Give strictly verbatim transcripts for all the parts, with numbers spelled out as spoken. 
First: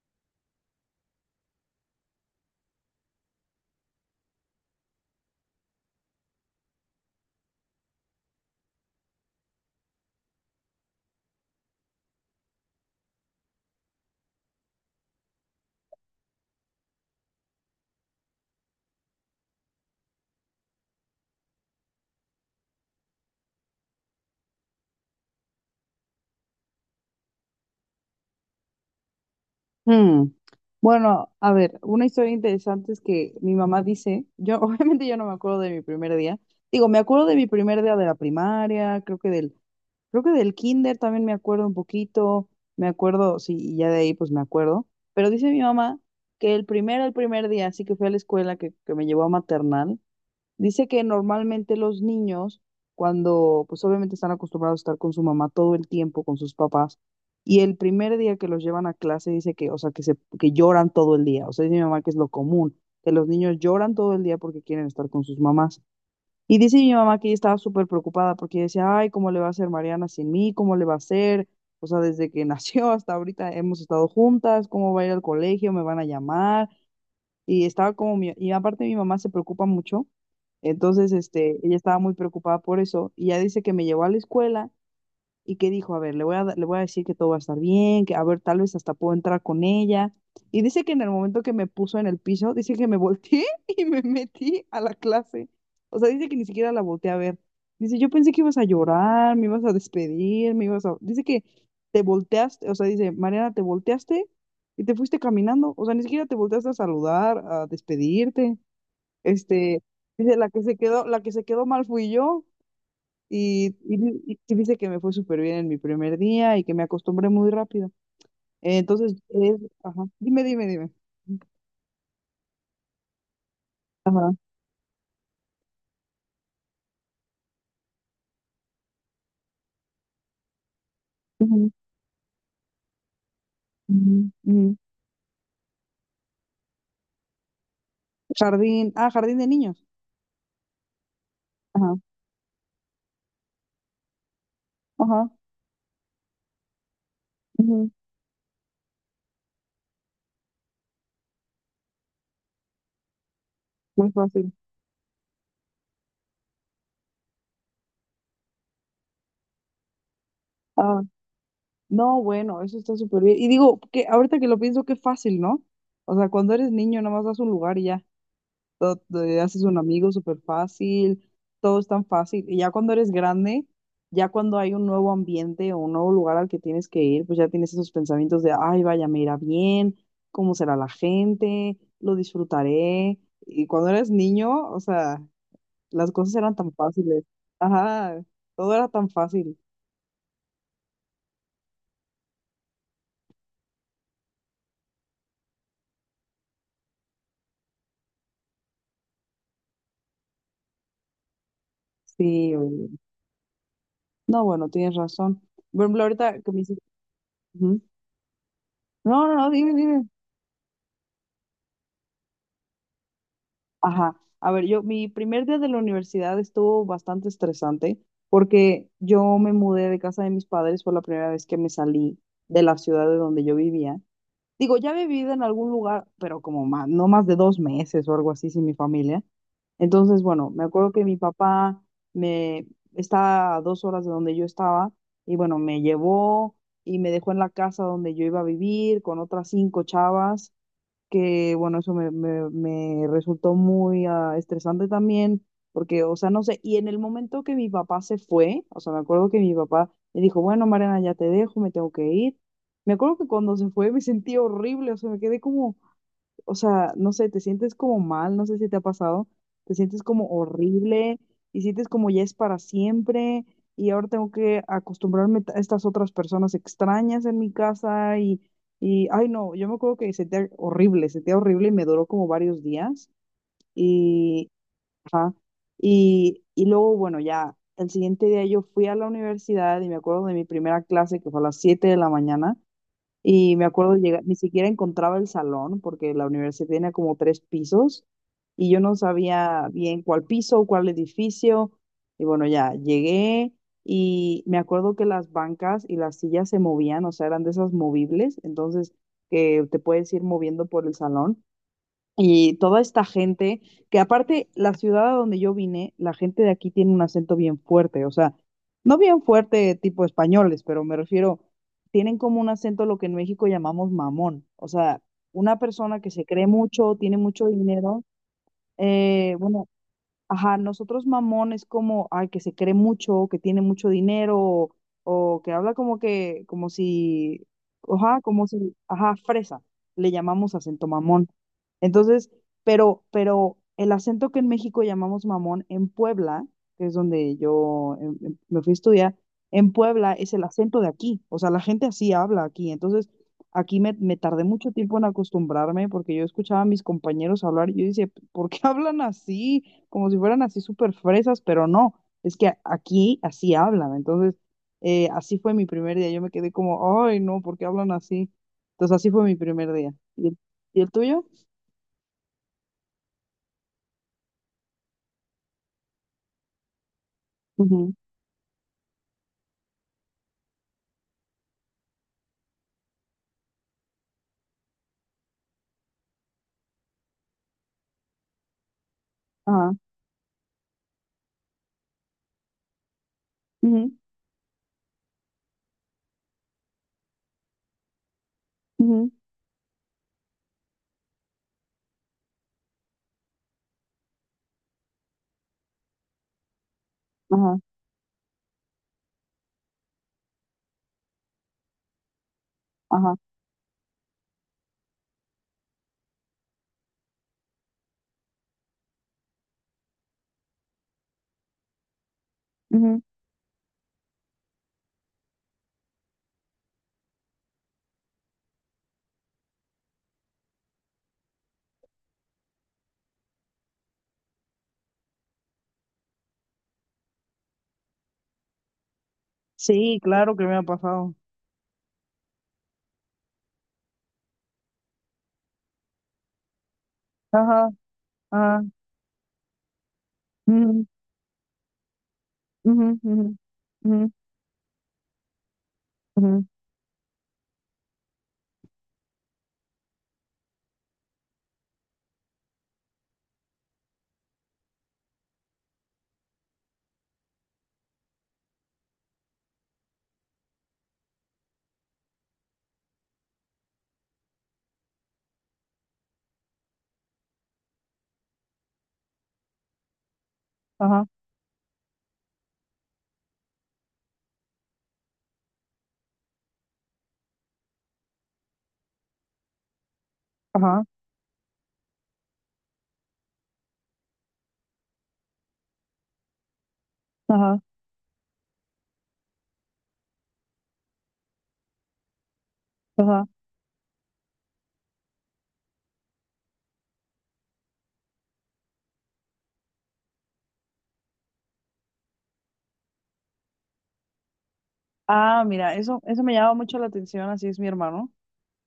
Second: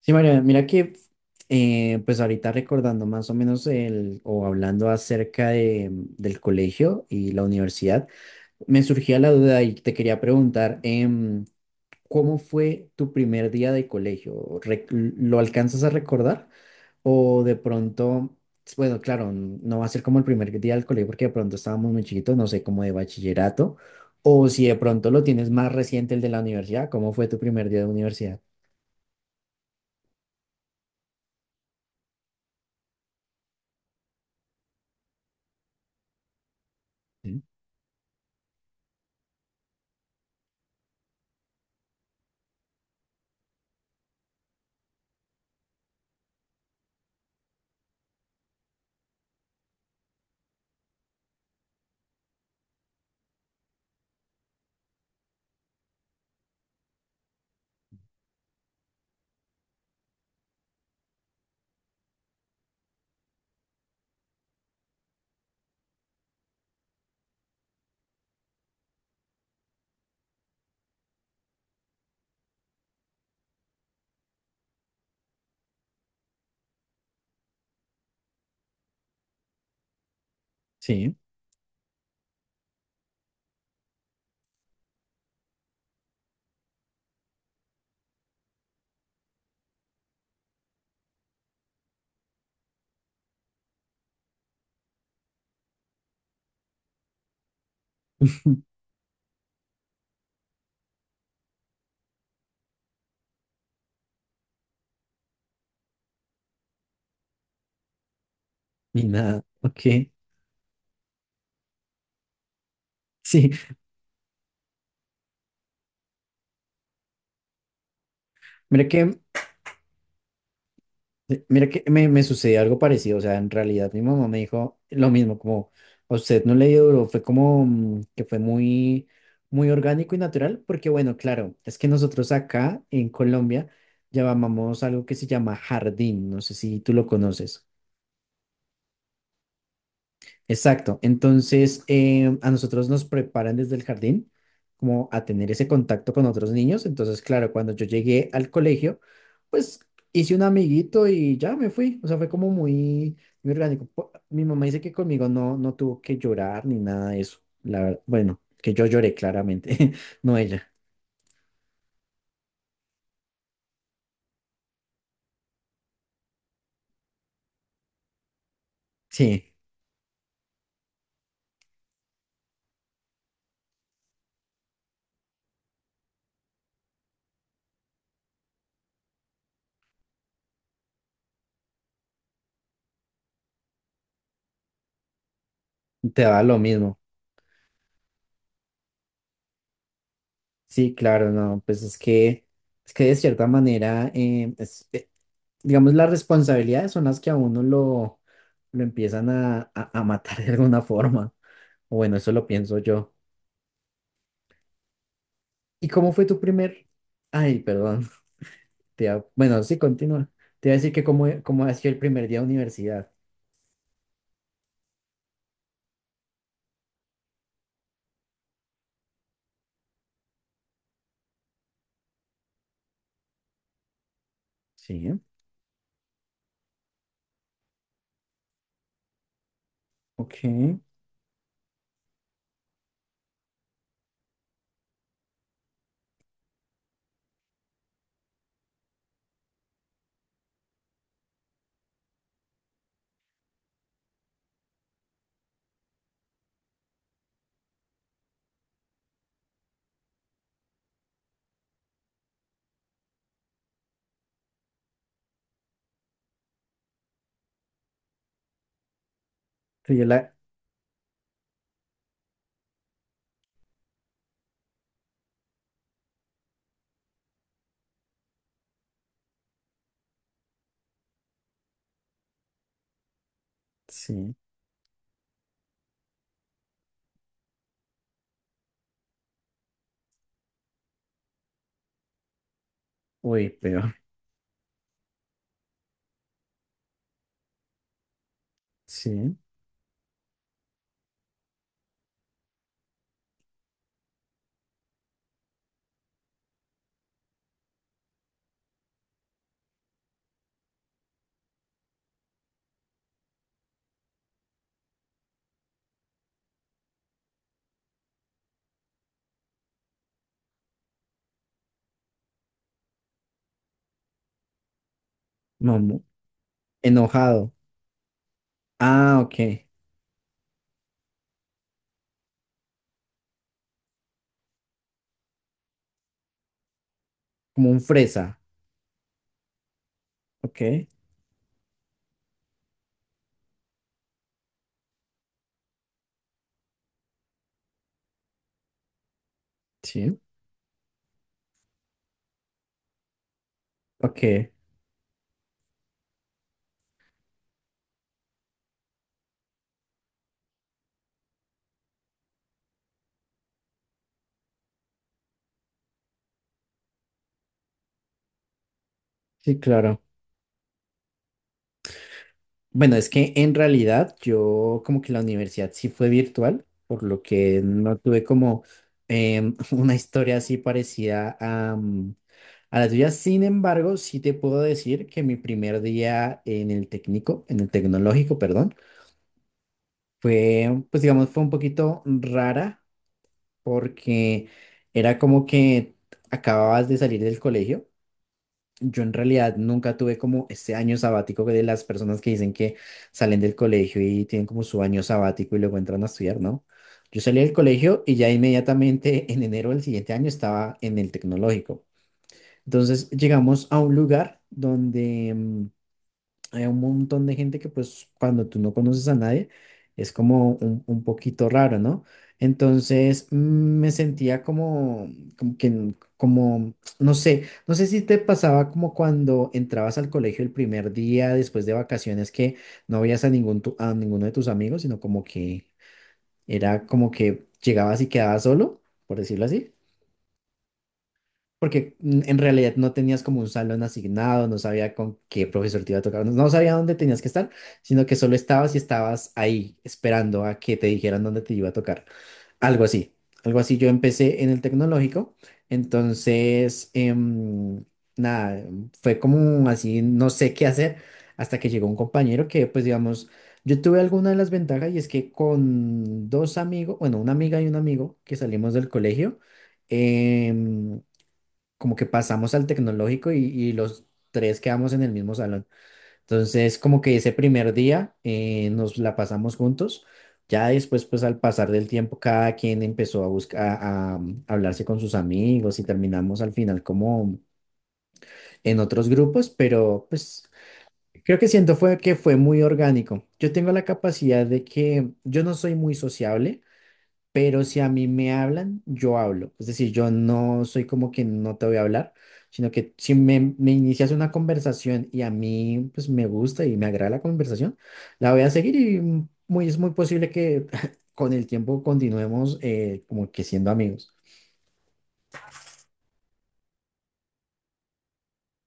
Sí, María, mira que eh, pues ahorita recordando más o menos el, o hablando acerca de, del colegio y la universidad, me surgía la duda y te quería preguntar, em, ¿cómo fue tu primer día de colegio? Re- ¿Lo alcanzas a recordar? O de pronto, bueno, claro, n- no va a ser como el primer día del colegio porque de pronto estábamos muy chiquitos, no sé, como de bachillerato, o si de pronto lo tienes más reciente el de la universidad, ¿cómo fue tu primer día de universidad? Hmm. Bueno, a ver, una historia interesante es que mi mamá dice, yo obviamente yo no me acuerdo de mi primer día. Digo, me acuerdo de Sí. mi primer día de la primaria, creo que del, creo que del kinder también me acuerdo un poquito, me acuerdo, sí, y ya de ahí pues me acuerdo. Pero dice mi mamá que el primero, el primer día, así que fui a la escuela que, que me llevó a maternal. Dice que normalmente los niños, cuando pues obviamente están acostumbrados a estar con su mamá todo el tiempo, con sus papás, y el primer día que los llevan a clase dice que, o sea, que se, que lloran todo el día. O sea, dice mi mamá que es lo común, que los niños lloran todo el día porque quieren estar con sus mamás. Y dice mi mamá que ella estaba súper preocupada porque ella decía, ay, ¿cómo le va a hacer Mariana sin mí? ¿Cómo le va a hacer? O sea, desde que nació hasta ahorita hemos estado juntas, ¿cómo va a ir al colegio? ¿Me van a llamar? Y estaba como mi, y aparte mi mamá se preocupa mucho, entonces este, ella estaba muy preocupada por eso y ya dice que me llevó a la escuela y que dijo, a ver, le voy a, da- le voy a decir que todo va a estar bien, que a ver, tal vez hasta puedo entrar con ella. Y dice que en el momento que me puso en el piso, dice que me volteé y me metí a la clase. O sea, dice que ni siquiera la volteé a ver. Dice, yo pensé que ibas Sí. a llorar, me ibas a despedir, me ibas a... Dice que te volteaste, o sea, dice, Mariana, te volteaste y te fuiste caminando. O sea, ni siquiera te volteaste a saludar, a despedirte. Ni nada, ok. Este, Dice, la que se quedó, la que se quedó mal fui yo. Sí, Y, y, y que dice que me fue súper bien en mi primer día y que me acostumbré muy rápido. Eh, mira Entonces, que, es, ajá, dime, dime, dime. mira que me, me sucedió algo parecido, o sea, en realidad mi mamá Ajá. me dijo lo mismo, como a usted no le dio duro, fue como mm, que fue muy, muy orgánico y natural, porque bueno, claro, Ujú, es que nosotros acá en Colombia ujú, ujú. llamamos algo que se llama jardín, no sé si tú lo conoces. Jardín, ah, jardín de niños. Exacto. Entonces, Ajá, eh, a nosotros nos preparan desde el jardín como a ajá, tener ese contacto con otros niños. Entonces, claro, cuando yo ujú. llegué al colegio, pues hice un amiguito y ya me fui. O sea, fue como muy, muy orgánico. Muy Po- Mi fácil. mamá dice que conmigo no, no tuvo que llorar ni nada de eso. La ver- bueno, que yo lloré claramente, no ella. Ah, no, bueno, eso está súper bien. Y digo, que ahorita que lo pienso, qué fácil, ¿no? O sea, cuando eres niño, nomás vas a un lugar y ya, todo, te Sí, haces un amigo súper fácil, todo es tan fácil. Y ya cuando eres grande, ya cuando hay un nuevo ambiente o un nuevo lugar al que tienes que ir, pues ya tienes esos pensamientos de, ay, vaya, me irá bien, cómo será la gente, lo disfrutaré. Y cuando eres niño, o sea, las te cosas da eran lo tan mismo. fáciles. Ajá, todo era tan fácil. Sí, claro, no, pues es que, es que de cierta manera, eh, es- eh, digamos, las responsabilidades son las que a uno lo, lo empiezan a, a, a matar de alguna forma. O bueno, eso lo Sí, pienso oye, yo. no, bueno, tienes razón. Por ¿Y ejemplo, cómo fue tu ahorita que me dices, primer? Ay, ujú. perdón. te iba- No, no, no, Bueno, dime, sí, dime. continúa. Te iba a decir que cómo, cómo ha sido el primer día de universidad. Ajá. A ver, yo, mi primer día de la universidad estuvo bastante estresante porque yo me mudé de casa de mis padres por la primera vez que me salí de la ciudad de donde yo vivía. Digo, ya he Sí, vivido en algún lugar, pero como más, no más de dos meses o algo así sin mi familia. Entonces, bueno, me ok. acuerdo que mi papá me estaba a dos horas de donde yo estaba y bueno, me llevó y me dejó en la casa donde yo iba a vivir con otras cinco chavas que bueno, eso me, me, me resultó muy ah, estresante también, porque, o sea, no sé, y en el momento que mi papá se fue, o sea, me acuerdo que mi papá me dijo, bueno, Mariana, ya te dejo, me tengo que ir. Me acuerdo que cuando se fue me sentí horrible, o sea, me quedé como, o sea, no sé, te sientes como mal, no sé si te ha pasado, te Sí, sientes yo como la... horrible y sientes como ya es para siempre y ahora tengo que acostumbrarme a estas otras personas extrañas en mi casa y, y ay no, yo me acuerdo que sentía horrible, sentía horrible y me duró como varios días Sí. y, ajá, y, y luego, bueno, ya el siguiente día yo fui a la universidad y me acuerdo de mi primera clase que fue a las siete de la mañana. Uy, Y me peor. acuerdo llegar, ni siquiera encontraba el salón porque la universidad tenía como tres pisos y yo no Sí. sabía bien cuál piso, cuál edificio. Y bueno, ya llegué y me acuerdo que las bancas y las sillas se movían, o sea, eran de esas movibles, entonces que te puedes ir moviendo por el salón. Y toda esta gente, que aparte la ciudad a donde yo vine, la gente de aquí tiene un acento bien fuerte, o sea, no bien fuerte tipo españoles, pero me refiero, tienen como un acento lo que en México llamamos mamón, o sea, una Mamá. persona que se cree mucho, tiene mucho Enojado. dinero, Ah, eh, ok. bueno. Ajá, nosotros mamón es como, ay, que se cree mucho, que tiene mucho dinero, o, o que habla como que, como si, Como un ajá, fresa. como si, ajá, fresa, le llamamos Ok. acento mamón. Entonces, pero, pero el acento que en México llamamos mamón, en Puebla, que es donde yo em, em, me fui a estudiar, en Puebla Sí. es el acento de aquí, o sea, la gente así habla aquí. Entonces, aquí me, me tardé Ok. mucho tiempo en acostumbrarme porque yo escuchaba a mis compañeros hablar y yo decía, ¿por qué hablan así? Como si fueran así súper fresas, pero no, es que a- aquí así hablan, entonces eh, así fue mi primer día, yo me quedé como, ay, no, ¿por qué hablan así? Entonces así fue mi Sí, primer día. claro. ¿Y el, y el tuyo? Bueno, es que en realidad yo como que la universidad sí fue virtual, por lo que Ujú, no tuve como em, una historia así parecida a, mm, a la tuya. Sin embargo, sí te puedo decir que mi primer día en el técnico, en el tecnológico, perdón, ajá, fue, pues digamos, fue un poquito rara ujú, porque era como que acababas de salir del colegio. Yo ujú, en realidad nunca tuve como este año sabático de las personas que dicen que salen del colegio y tienen como su año sabático y luego entran a estudiar, ¿no? Yo salí del ajá, colegio y ya inmediatamente en enero del siguiente año estaba en el tecnológico. Entonces ajá, llegamos a un lugar donde mm, hay un montón de gente que pues cuando tú no conoces a nadie es como un, un poquito raro, ¿no? ujú. Entonces mm, me sentía como, como que, n- como, no sé, no sé si te pasaba como cuando entrabas al colegio el primer día después de vacaciones que no veías a ningún tu- a ninguno de tus amigos, sino como que era como que llegabas y quedabas solo, por decirlo así. Sí, claro que me ha pasado. Porque mm, en realidad no tenías como un salón asignado, no sabía con qué profesor te iba a tocar, no no sabía dónde tenías que estar, Ajá, sino que solo ajá, estabas y estabas ahí esperando a que ujú, te dijeran dónde te iba a tocar. Algo ujú, así, ujú, algo así. Yo ujú, empecé en el tecnológico, ujú, entonces, em, nada, fue como así, no sé qué hacer, hasta que llegó un compañero que, pues digamos, yo tuve alguna de las ventajas y es que con dos amigos, bueno, una amiga y un amigo que salimos del colegio, em, como que pasamos al tecnológico y, y los tres quedamos en el mismo salón. Entonces, como que ese primer día eh, nos la pasamos juntos. Ya después, ajá, pues al pasar del tiempo, cada quien empezó a buscar, a, a hablarse con sus amigos y terminamos al final como en otros grupos, pero pues ajá, creo que siento fue que fue muy orgánico. Yo tengo la capacidad de que yo no soy muy sociable. ajá, Pero si a mí me hablan, yo hablo. Es decir, yo no soy como que no te voy a hablar, sino que si ajá. me, me inicias una conversación y a mí pues me gusta y me agrada la conversación, la voy a seguir y mm, muy, es muy posible que con el tiempo continuemos eh, como que siendo amigos. Ah, mira, eso, eso me llama mucho la atención, así es mi hermano.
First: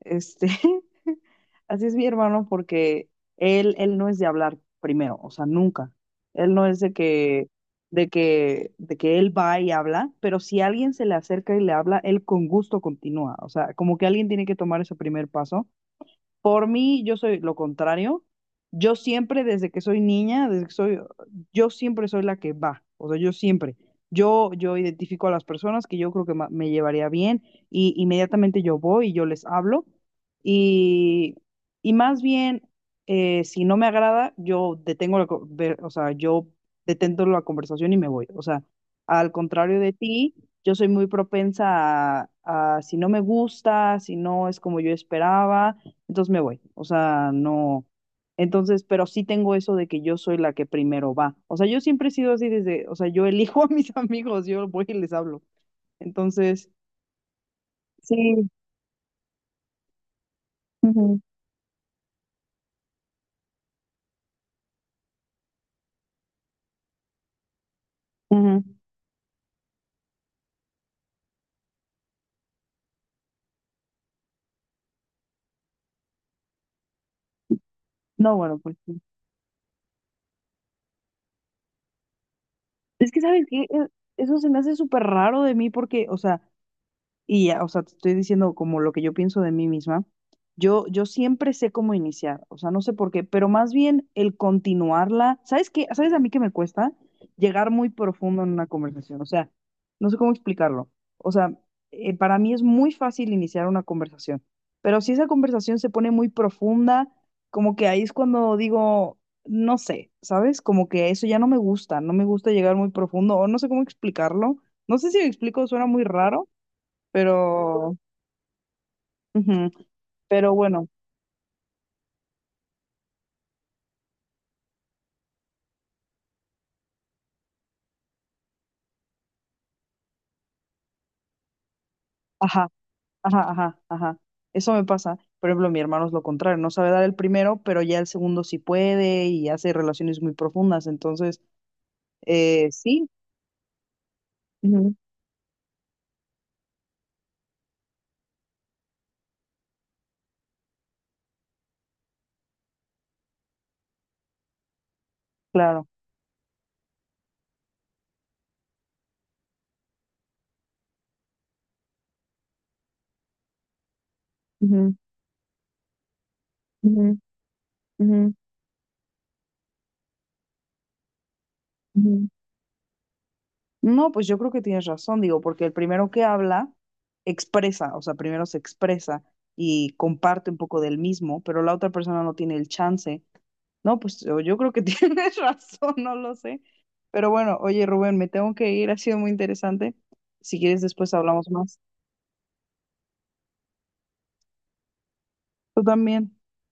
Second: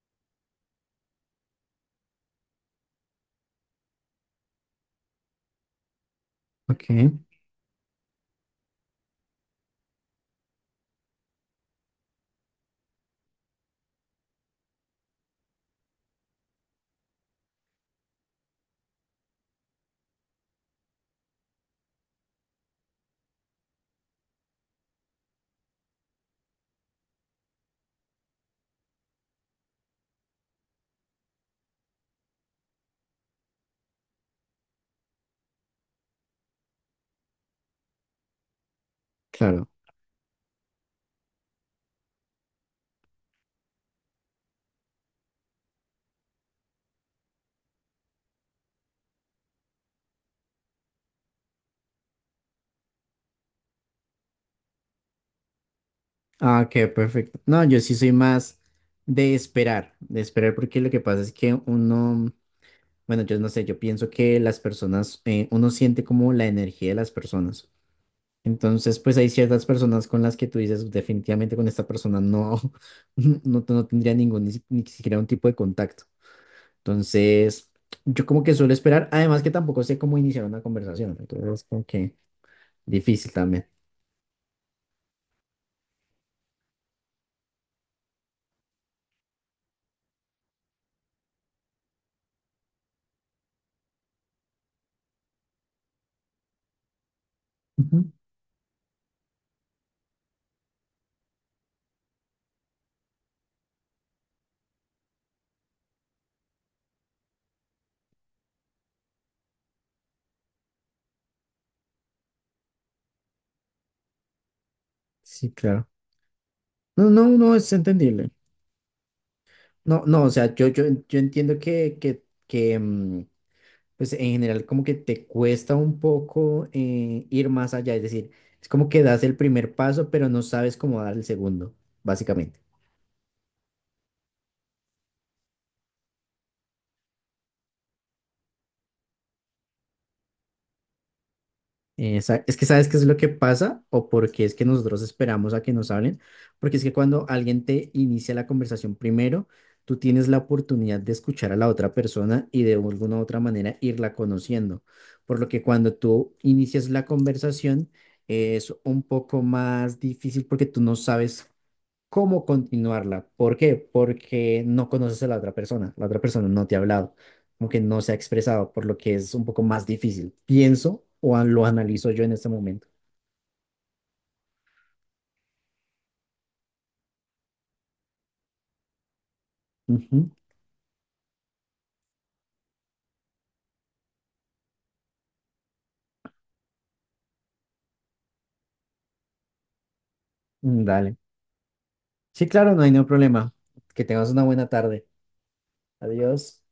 Este, Así es mi hermano porque él, él no es de hablar primero, o sea, nunca. Él no es Ok, de que, de que, de que él va y habla, pero si alguien se le acerca y le habla, él con gusto continúa. O sea, como que alguien tiene que tomar ese primer paso por mí, yo soy lo contrario. Yo siempre, desde que soy niña, desde que soy, yo siempre soy la que va. O sea, yo siempre. Yo, yo identifico a las personas que yo creo que ma- me llevaría bien y inmediatamente yo voy y yo les hablo. Y, y más bien, eh, si no me agrada, yo detengo la, co- ve- o sea, yo detento la conversación y me voy. O sea, al claro. contrario de ti, yo soy muy propensa a, a si no me gusta, si no es como yo esperaba entonces me voy. O sea, no. Entonces, pero sí tengo eso de que yo soy la que primero va. O sea, yo siempre he sido así desde, o sea, yo elijo a mis amigos, yo voy y les hablo. Ah, Entonces, ok, perfecto. No, yo sí soy sí. más de esperar, de esperar porque lo que Ujú, pasa es que uno, bueno, yo no sé, yo pienso que las personas, eh, uno siente como la energía de las personas. ujú. Entonces, pues hay ciertas personas con las que tú dices, definitivamente con esta persona no, no, no tendría ningún, ni, si- ni siquiera un tipo de contacto. Entonces, yo No, como que bueno, suelo pues sí. esperar, además que tampoco sé cómo iniciar una conversación, entonces es como que Es que, difícil ¿sabes qué? también. Eh, Eso se me hace súper raro de mí porque, o sea, y ya, o sea, te estoy diciendo como lo que yo pienso de mí misma. Yo, yo siempre sé cómo iniciar, o sea, no sé por qué, pero más bien el continuarla. ¿Sabes qué? ¿Sabes a mí que me cuesta? Llegar muy Ujú, profundo en una conversación, o sea, no sé cómo explicarlo. O sea, eh, para mí es muy fácil iniciar una conversación, pero si esa conversación se pone muy profunda, como que ahí es cuando digo, no sé, ¿sabes? Como que eso ya no me gusta, no me gusta llegar muy profundo, o no sé cómo explicarlo. No sé si lo sí, explico, suena claro. muy raro No, no, no, es pero, entendible. ujú, No, no, o sea, pero yo, yo, bueno, yo entiendo que, que, que, mm, pues en general como que te cuesta un poco eh, ir más allá, es decir, es como que das el primer paso, pero no sabes cómo dar el segundo, básicamente. ajá, ajá, ajá, ajá. Eso me pasa. Por ejemplo, mi hermano es lo contrario, no sabe dar el primero, pero ya el segundo sí puede y hace relaciones muy profundas. Entonces, Eh, sa- es que eh, sabes qué es sí, lo que pasa o por qué es que ujú, nosotros esperamos a que nos hablen, porque es que cuando alguien te inicia la conversación primero, tú tienes la oportunidad de escuchar a la otra persona y de alguna u otra manera irla conociendo, por lo que claro. cuando tú inicias la conversación, es un poco más difícil porque tú no sabes cómo continuarla. ¿Por qué? Porque no Ujú, conoces a la otra persona, la otra persona no te ha hablado, ujú, como que no se ha ujú, expresado, por lo que es un poco más difícil. Pienso o a- lo analizo yo ujú. en este momento. No, pues yo creo que tienes razón, digo, porque el primero que habla expresa, o sea, primero se expresa y Ujú, comparte un poco del mismo, pero la otra persona no tiene el chance. No, pues yo yo creo que tienes razón, no lo sé. Pero bueno, oye Rubén, me tengo que ir, ha sido muy interesante. Si quieres, mm, después dale. hablamos más. Sí, claro, no hay ningún problema. Que tengas una buena tarde. Tú también. Adiós.